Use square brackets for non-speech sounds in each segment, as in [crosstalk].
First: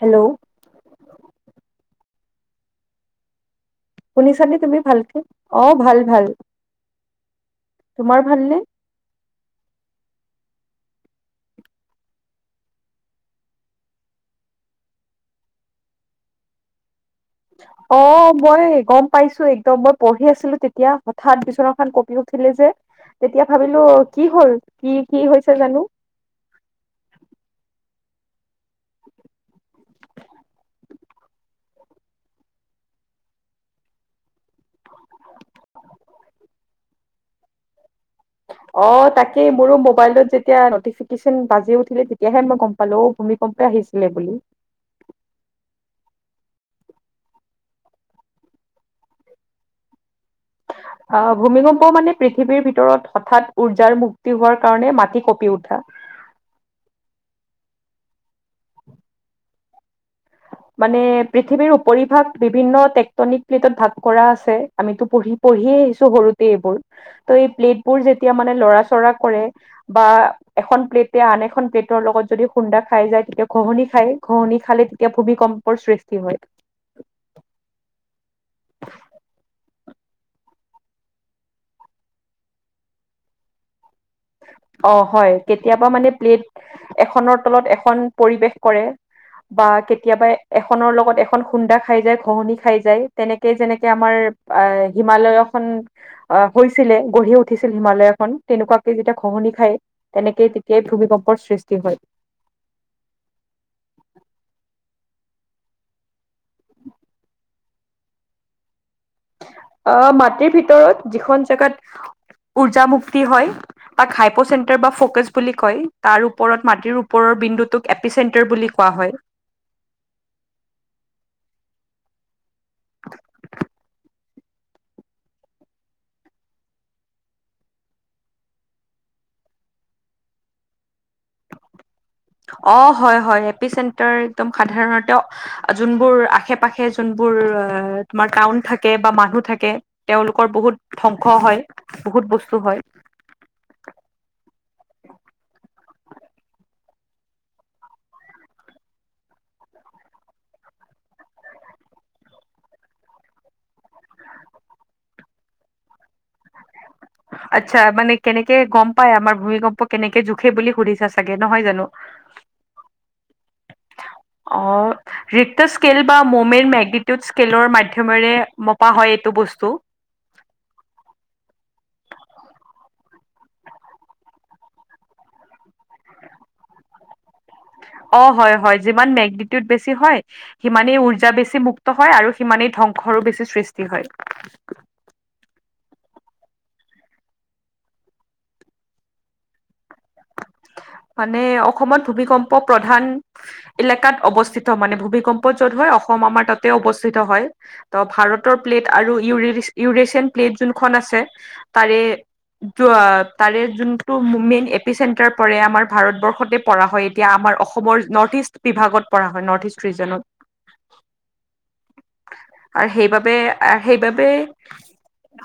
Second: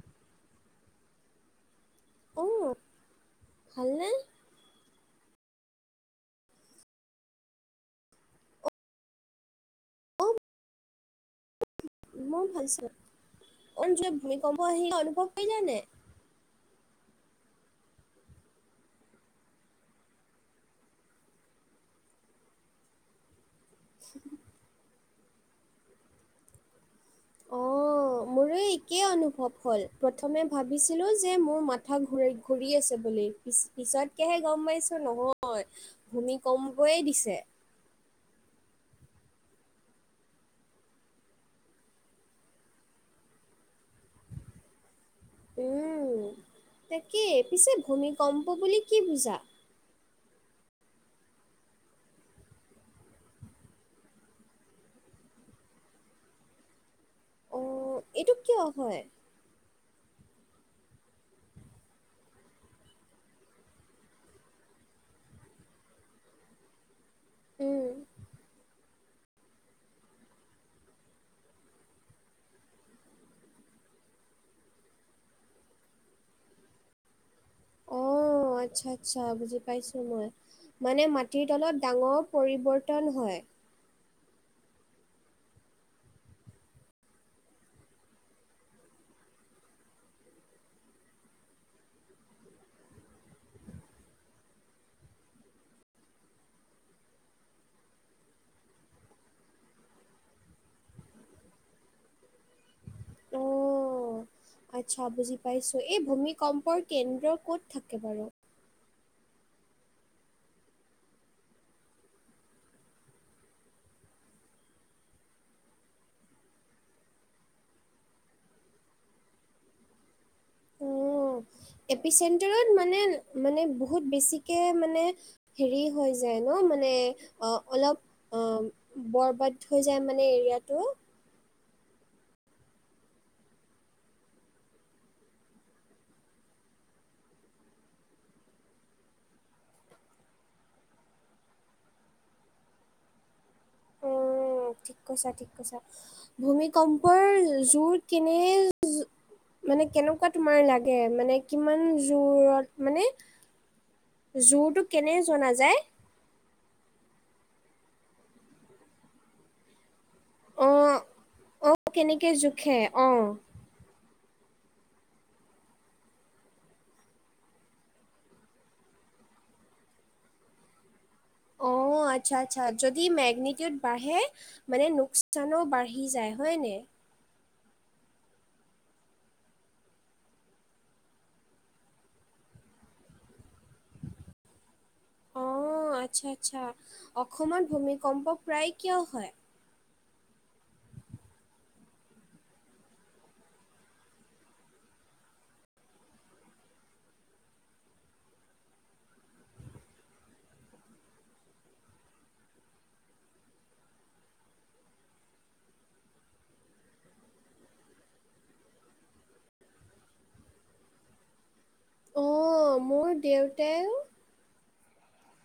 Hello অ ভাল নে শুনিছানে তুমি ভালকে অ ভাল ভাল তোমাৰ ভালনে? অ', মই ভালছা অ জ ভূমিকম্প আহি অনুভৱ কৰিলোনে অ মই গম পাইছো একদম মই পঢ়ি আছিলো তেতিয়া হঠাৎ বিচনা খন কপি উঠিলে যে তেতিয়া ভাবিলো কি হল কি কি হৈছে জানো অ অঁ মোৰ একেই অনুভৱ হ'ল প্ৰথমে ভাবিছিলোঁ যে মোৰ মাথা ঘূ ঘূৰি আছে বুলি পিছ পিছতকৈহে গম পাইছোঁ নহয় ভূমি কমকৈয়ে দিছে অ তাকেই মোৰো মোবাইলত যেতিয়া নটিফিকেশ্যন বাজি উঠিলে তেতিয়াহে মই গম প পালে ভূমিকম্পে আহিছিলে বুলি তাকেই পিছে ভূমিকম্প বুলি কি বুজা আহ ভূমিকম্প মানে পৃথিৱীৰ ভিতৰত হঠাৎ উৰ্জাৰ মুক্তি হোৱাৰ কাৰণে মাটি কঁপি উঠা অ এইটো কিয় হয় মানে পৃথিৱীৰ উপৰিভাগ বিভিন্ন টেক্টনিক ক্লটত ভাগ কৰা আছে আমিতো পঢ়ি পঢ়িয়ে আহিছো সৰুতেই এইবোৰ ত এই প্লেট উম, বোৰ যেতিয়া মানে লৰা চৰা কৰে বা এখন প্লেটে আন এখন প্লেটৰ লগত যদি খুন্দা খাই যায় তেতিয়া ঘহনি খায় ঘহনি খালে এতিয়া ভূমিকম্পৰ সৃষ্টি হয়। অ আচ্ছা আচ্ছা বুজি পাইছো মই মানে মাটিৰ তলত ডাঙৰ পৰিৱৰ্তন হয়। অ হয় কেতিয়াবা মানে প্লেট এখনৰ তলত এখন পৰিৱেশ কৰে বা কেতিয়াবা এখনৰ লগত এখন খুন্দা খাই যায় ঘহনি খাই যায় তেনেকে যেনেকে আমাৰ আহ হিমালয় খন আহ হৈছিলে গঢ়ি উঠিছিল হিমালয় খন তেনেকুৱা যেতিয়া খহনি খায় তেনেকে তেতিয়াই ভূমিকম্পৰ সৃষ্টি হয়। অ', [inaudible] আচ্ছা বুজি পাইছোঁ এই ভূমিকম্পৰ কেন্দ্ৰ ক'ত থাকে বাৰু আহ মাটিৰ ভিতৰত যিখন জেগাত উৰ্জা মুক্তি হয়। তাক হাইপ' চেন্টাৰ বা ফকাচ বুলি কয় তাৰ ওপৰত মাটিৰ ওপৰৰ বিন্দু টোক এপি চেণ্টাৰ বুলি কোৱা হয় এপি চেণ্টাৰত মানে মানে বহুত বেছিকে মানে হেৰি হৈ যায় ন মানে অ অলপ- অ বৰবাদ হৈ যায় মানে এৰিয়াাতটো। অ হয় হয় এপি চেণ্টাৰ একদম সাধাৰণতে যোনবোৰ আশে -পাশে যোনবোৰ তোমাৰ টাউন থাকে বা মানুহ থাকে। তেওঁলোকৰ বহুত ধ্বংস হয়। বহুত বস্তু হয়। উ ঠিক কৈছা ঠিক কৈছা। ভূমিকম্পৰ, জোৰ কিনে জো মানে কেনেকুৱা তোমাৰ লাগে মানে কিমান জোৰত মানে। জোৰটো কেনে জনা যায়। আচ্ছা মানে কেনেকে গম পাই আমাৰ ভূমিকম্প, কেনেকে যো- সেই বুলি অ', সুধিছা চাগে নহয় অ', জানো কেনেকে জোখে অ'। আহ হিখটিষ্ট স্কেল, বা মমেন্ত মেগনিটিউড স্কেলৰ, মাধ্যমেৰে মপা হয় এইটো বস্তু। অ আচ্ছা -আচ্ছা যদি মেগনিটিউড বাঢ়ে। মানে নুকচানো বাঢ়ি যায় হয়। নে অ হয় হয় যিমান মেগনিটিউড বেছি হয়। সিমানেই উৰ্জা বেছি মুক্ত হয়। আৰু সিমানেই ধ্বংসৰো বেছি সৃষ্টি হয়। অ আচ্ছা- আচ্ছা অসমত ভূমিকম্প, প্ৰায়ে কিয় হয়? মানে অসমত ভূমিকম্প, প্ৰধান এলেকাত অৱস্থিত মানে ভূমিকম্প, য'ত হয় অসম আমাৰ তাতে অৱস্থিত হয়। ত ভাৰতৰ, প্লেট আৰু ই ইউৰেছিয়ান, প্লেট যোনখন আছে। তাৰে তাৰে যোনটো মেইন এপিচেন তাৰ পৰে আমাৰ ভাৰতবৰ্ষতে, পৰা হয় এতিয়া আমাৰ অসমৰ নৰ্থ ইষ্ট, বিভাগত পৰা হয় নৰ্থ ইষ্ট ৰিজনত আৰু অ' মোৰ সেইবাবে দেউতাইও -সেইবাবে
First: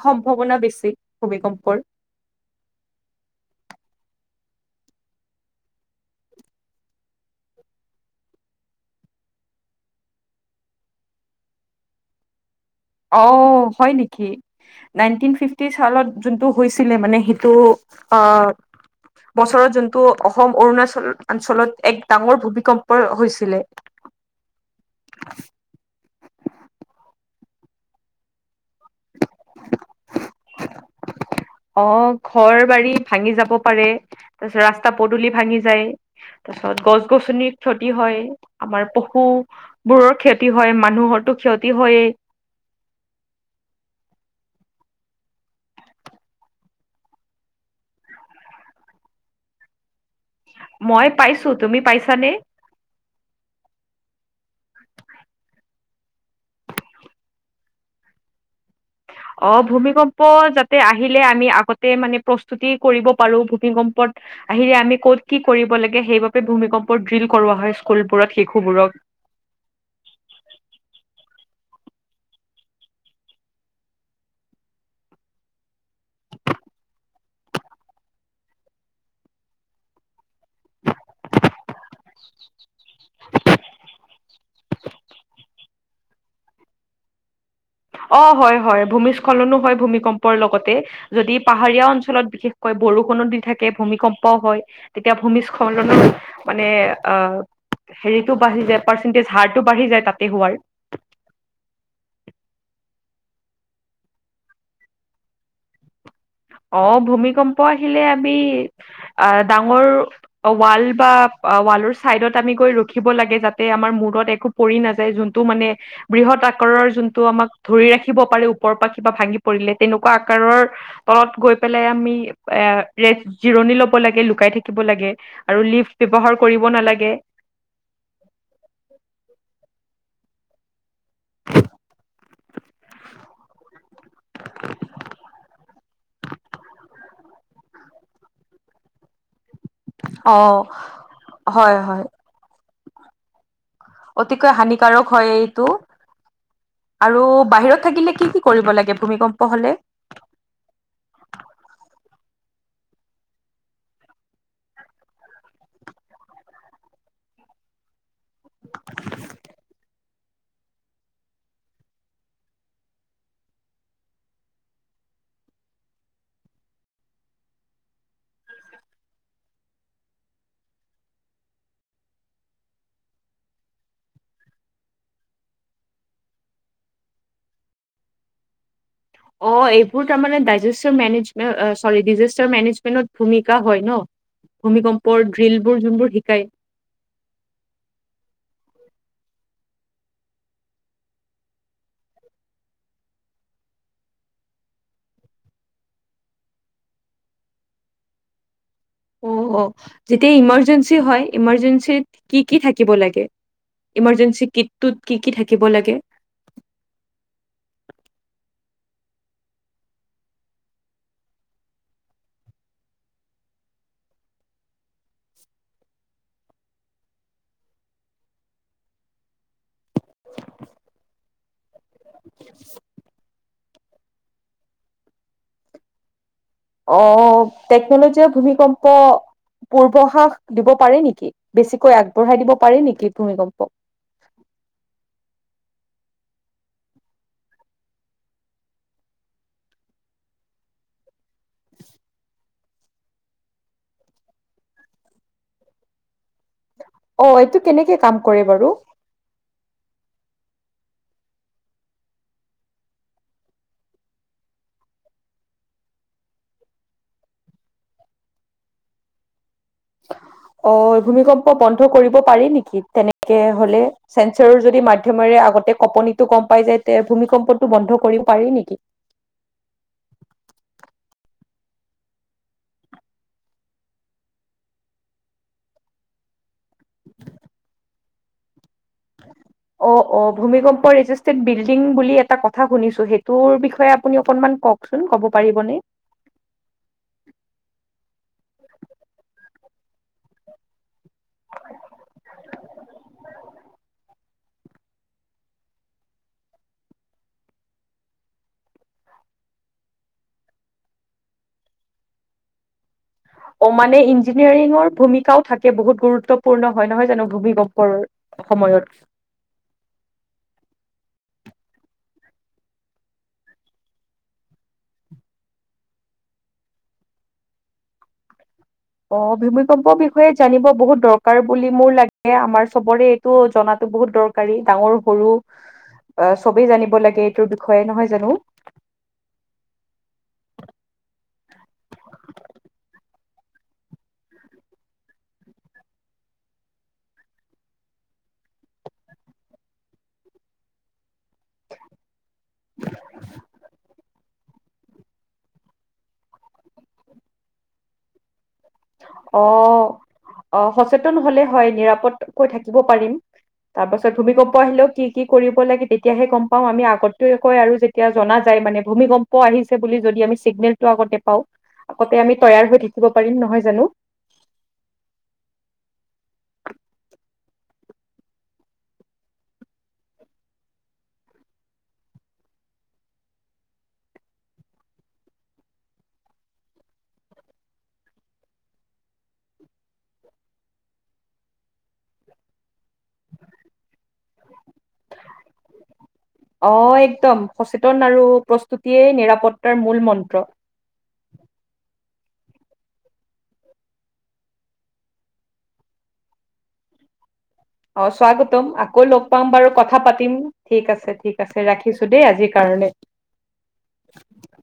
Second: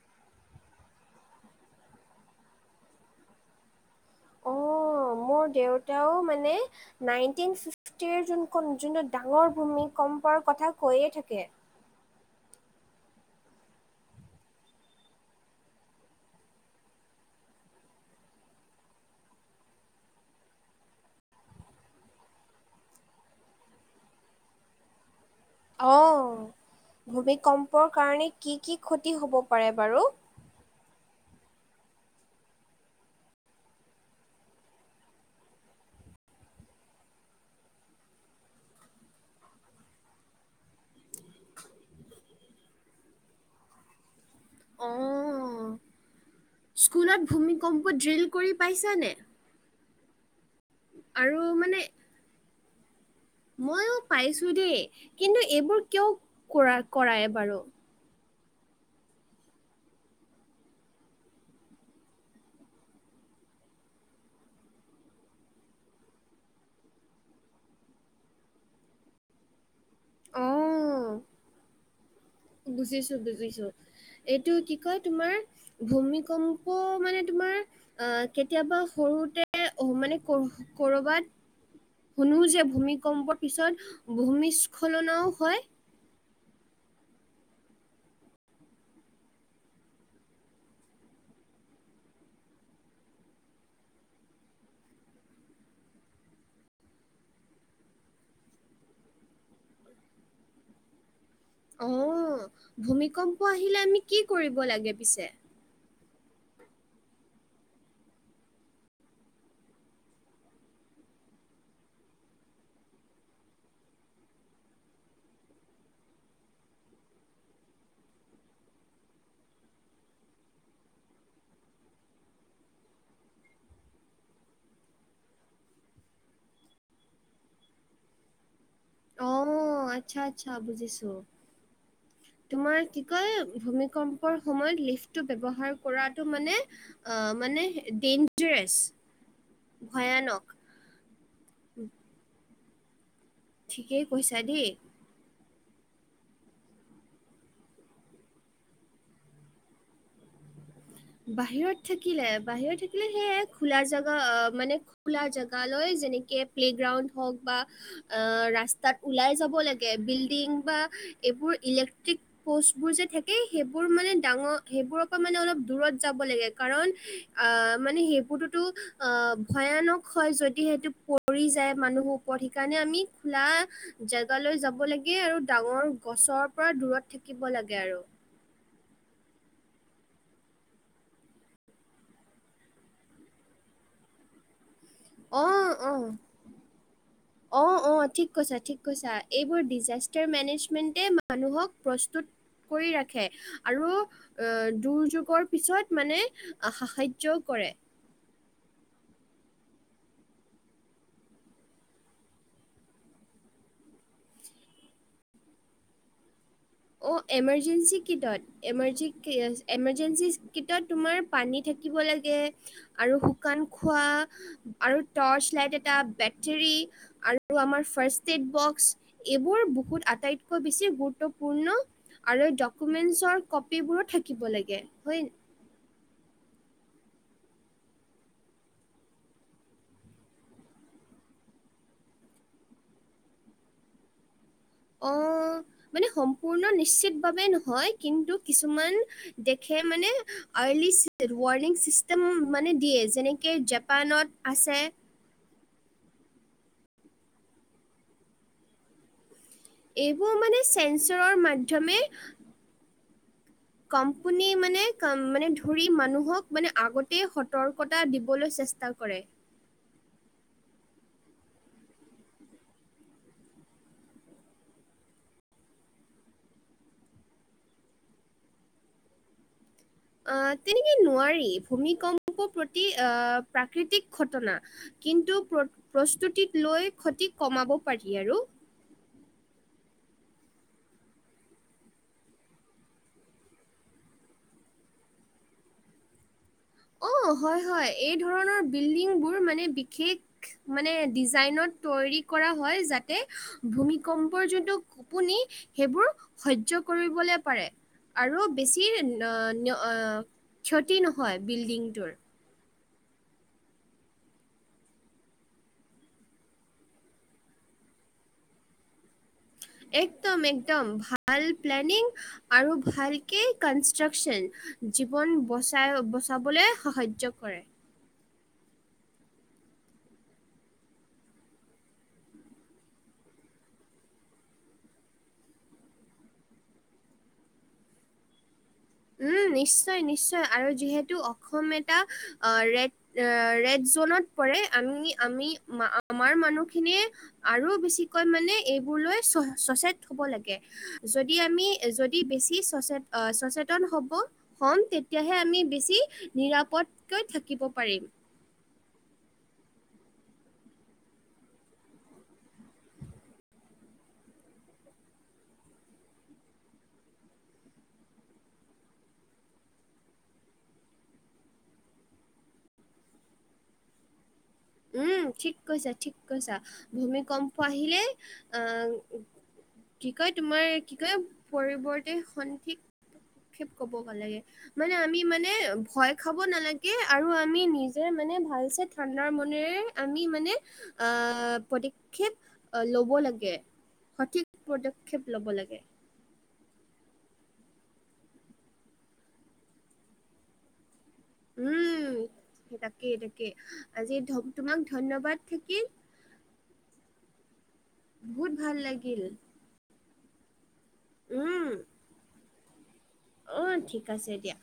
সম্ভাৱনা বেছি ভূমিকম্পৰ, [inaudible] অ' মোৰ দেউতাও, মানে- নাইনটিন ফিফটি ক যোনাখন যোনটো ডাঙৰ ভূমি কম্পৰ, কথা কৈয়ে থাকে! অ' হয় নেকি! নাইনটিন ফিফটি চালত যোনটো হৈছিলে মানে সেইটো! অ' বছৰত যোনটো অসম অৰুণাচল, অঞ্চলত এক ডাঙৰ ভূমিকম্প হৈছিলে? অ' ভূমিকম্পৰ কাৰণে কি কি ক্ষতি হ'ব পাৰে বাৰু? অ'ঘৰ, বাৰী ভাঙি যাব পাৰে! তাৰপিছত ৰাস্তা, পদূলি ভাঙি যায়? তাৰ পিছত গছ -গছনিৰ, ক্ষতি হয়। আমাৰ পশু, বোৰৰ ক্ষতি। ক্ষতি হয়। মানুহৰটো ক্ষতি হয়েই। অহ, স্কুলত ভূমিকম্প, ড্ৰিল কৰি পাইছানে। মই আৰু পাইছো। তুমি মানে পাইছানে। ময়ো পাইছো দেই। কিন্তু এইবোৰ কিয় কৰা কৰায় বাৰু। অহ, ভূমিকম্প, যাতে আহিলে আমি আগতে মানে প্ৰস্তুতি কৰিব পাৰো। ভূমিকম্পত আহিলে আমি কত কি কৰিব লাগে সেইবাবে ভূমিকম্প ড্ৰিল কৰোৱা হয়। স্কুলবোৰত শিশুবোৰক। অহ বুজিছো, বুজিছো এইটো কি কয় তোমাৰ। ভূমিকম্প মানে তোমাৰ। অহ, কেতিয়াবা সৰুতে মানে কৰবাত। শুনো যে ভূমিকম্পৰ, পিছত ভূমিস্খলনও, হয়। অ, হয়, হয়। ভূমিস্খলনো হয় ভূমিকম্পৰ লগতে। যদি পাহাৰীয়া অঞ্চলত বিশেষকৈ বৰষুণো দি থাকে ভূমিকম্পও হয়। তেতিয়া ভূমিস্খলনৰ মানে আ। হেৰিটো বাঢ়ি যায়। পাৰ্চেন্টেজ হাৰটো বাঢ়ি যায়, তাতে হোৱাৰ অ, ভূমিকম্প আহিলে আমি কি কৰিব লাগে পিছে। অ, ভূমিকম্প আহিলে আমি আ ডাঙৰ। অ ৱাল বা ৱালৰ চাইডত আমি গৈ ৰখিব লাগে যাতে আমাৰ মূৰত একো। পৰি নাযায় যোনটো মানে। বৃহৎ আকাৰৰ যোনটো আমাক ধৰি ৰাখিব পাৰে ওপৰ পা কিবা ভাঙি পৰিলে তেনেকুৱা আকাৰৰ। তলত গৈ পেলাই আমি ৰেষ্ট জিৰণি ল'ব লাগে, লুকাই থাকিব লাগে। আৰু লিফ্ট ব্যৱহাৰ কৰিব নালাগে। অ আচ্ছা, আচ্ছা বুজিছোঁ। [unintelligible] তোমাৰ কি কয় ভূমিকম্পৰ সময়ত লিফ্টটো ব্যৱহাৰ কৰাটো মানে। আ মানে ডেইঞ্জাৰছ। অ হয়, হয়। ঠিকেই কৈছা অতিকৈ দেই হানিকাৰক। হয় এইটো, আৰু বাহিৰত থাকিলে কি কি কৰিব লাগে ভূমিকম্প হলে? বাহিৰত থাকিলে, বাহিৰত থাকিলে সেইয়া খোলা জেগা অ মানে। খোলা জেগালৈ যেনেকে প্লেগ্ৰাউণ্ড হওক বা। অ ৰাস্তাত ওলাই যাব লাগে বিল্ডিং বা। এইবোৰ ইলেক্ট্ৰিক পষ্টবোৰ যে থাকে সেইবোৰ মানে ডাঙৰ সেইবোৰ অকমান অলপ দূৰত যাব লাগে কাৰণ আ মানে সেইবোৰতোতো অ ভয়ানক হয় যদি সেইটো। পৰি যায় মানুহৰ ওপৰত সেইকাৰণে আমি খোলা। জেগালৈ যাব লাগে, আৰু ডাঙৰ গছৰ পৰা দূৰত থাকিব লাগে আৰু। অ এইবোৰ তাৰমানে ডাইজেচৰ মেনেজমেট চৰি ডিজেষ্টাৰ মেনেজমেন্টত ভূমিকা হয় ন? ভূমিকম্পৰ অ, ড্ৰিলবোৰ অ। যোনবোৰ শিকায়। অ অ ঠিক কৈছা, ঠিক কৈছা, এইবোৰ ডিজাষ্টাৰ মেনেজমেণ্টে মানুহক প্ৰস্তুত। কৰি ৰাখে আৰু। দুৰ্যোগৰ পিছত মানে আসাহাৰ্য্যও কৰে। অ অ যেতিয়া ইমাৰ্জেঞ্চি হয় ইমাৰজেঞ্চিত কি কি থাকিব লাগে? ইমাৰ্জেঞ্চি কিটটোত কি কি থাকিব লাগে? অঁ এমাৰজেঞ্চি কিটত? এমাৰজিক এমাৰজেঞ্চি কিটত তোমাৰ পানী থাকিব লাগে। আৰু শুকান খোৱা, আৰু টৰ্চ লাইট এটা বেটৰী। আৰু আমাৰ ফাৰ্ষ্ট টেড বক্স এইবোৰ বহুত আটাইতকৈ বেছি গুৰুত্ব পূৰ্ণ আৰু ডকুমেন্টচৰ কপিবোৰো থাকিব লাগে হয়। অ অ টেকনলজিয়ে ভূমিকম্প। পূৰ্ব হ্ৰাস দিব পাৰে নেকি? বেছিকৈ আগবঢ়াই দিব পাৰি নেকি ভূমিকম্প? অ মানে সম্পূৰ্ণ নিশ্চিতভাৱে নহয়, কিন্তু কিছুমান। দেখে মানে আৰ্লি ৱাৰ্ণিং চিষ্টেম মানে দিয়ে যেনেকে জাপানত। আছে। অ এইটো কেনেকে কাম কৰে বাৰু? এইবোৰ মানে চেঞ্চৰৰ মাধ্যমে। [inaudible] কম্পোনী মানে-মানে ধৰি মানুহক মানে আগতেই সতৰ্কতা দিবলৈ চেষ্টা তা কৰে। অ', ভূমিকম্প বন্ধ কৰিব পাৰি নেকি, তেনেকে হ'লে? চেন্সৰৰ যদি মাধ্যমেৰে আগতে কঁপনিটো গম পাই যায়, তে ভূমিকম্পটো বন্ধ কৰিব পাৰি নেকি? অ', তেনেকে নোৱাৰি, ভূমিকম্প প্ৰতি-অ' প্ৰাকৃতিক ঘটনা। কিন্তু প্ৰচ-প্ৰস্তুতিত লৈ ক্ষতি কমাব পাৰি আৰু। অ' অ', ভূমিকম্প ৰেজিষ্টেড বিল্ডিং বুলি এটা কথা শুনিছোঁ, সেইটোৰ বিষয়ে আপুনি অকমান কওঁক। কওঁকচোন, ক'ব পাৰিবনে? অ', হয় হয়, এই ধৰণৰ বিল্ডিং বোৰ মানে বিশেষ মানে ডিজাইনত তৈয়াৰী কৰা হয়, যাতে ভূমিকম্পৰ যোনটো কঁপনি, সেইবোৰ সহ্য কৰিবলৈ পাৰে। আৰু বেছি ন-ন্য-অ' ক্ষতি নহয় বিল্ডিংটোৰ। অ', মানে ইঞ্জিনিয়াৰিঙৰ ভূমিকাও থাকে বহুত গুৰুত্বপূৰ্ণ হয়, নহয় জানো ভূমিকম্পৰ? সময়ত। একদম একদম, ভাল প্লেনিং আৰু ভালকেই কনষ্ট্ৰাকচন, জীৱন বচাই-বচাবলে সাহায্য কৰে। অ', ভূমিকম্পৰ বিষয়ে জানিব বহুত দৰকাৰ বুলি মোৰ লাগে, আমাৰ চবৰে এক টো জনাটো বহুত দৰকাৰী, ডাঙৰ সৰু অ' চবেই জানিব লাগে এইটোৰ বিষয়ে, নহয় জানো? উম, নিশ্চয় নিশ্চয় আৰু যিহেতু অসম এটা ৰেড এ ৰেড জনত পৰে, আমি-আমি-আমাৰ মানুহখিনিয়ে আৰু বেছিকৈ মানে এইবোৰ লৈ চ-চচেত হ'ব লাগে। যদি আমি যদি বেছি চচেত-অ'-চচেত তন হ'ব, হ'ম, তেতিয়াহে আমি বেছি নিৰাপদকৈ থাকিব পাৰিম। অ', অ' সচেতন হ'লে হয়, নিৰাপদকৈ থাকিব পাৰিম। তাৰ পাছত ভুমিকম্প আহিলেও কি কি কৰিব লাগে তেতিয়াহে গম পাওঁ, আমি আগতেও কয় আৰু যেত তিয়া জনা যায় মানে, ভূমিকম্প আহিছে বুলি যদি আমি চিগনেলটো আগতে পাওঁ আগতে আমি তৈয়াৰ হৈ থাকিব পাৰিম, নহয় জানো? উম, ঠিক কৈছা, ঠিক কৈছা, ভূমিকম্প আহিলে, অ' কি কয়, তোমাৰ কি কয়, পৰিৱৰ্তে [unintelligible] ক'ব লাগে। মানে আমি মানে ভয় খাব নালাগে আৰু আমি নিজে মানে ভাল চে ঠাণ্ডাৰ ম নেৰে আমি মানে, আ', পদক্ষেপ ল'ব লাগে। সঠিক পদক্ষেপ ল'ব লাগে। অ', একদম, সচেতন আৰু প্ৰস্তুতিয়ে নিৰাপত্তাৰ মূল মন্ত্ৰ। উম, তাকেই তাকেই, আজি ধ-তোমাক ধন্যবাদ থাকিল অ' বহুত স্বাগতম, ভাল আকৌ লাগিল লগ পাম বাৰু, কথা পাতিম। ঠিক আছে ঠিক উম আছে, ৰাখিছোঁ দেই আজিৰ কাৰণে। অ' ঠিক আছে দিয়া।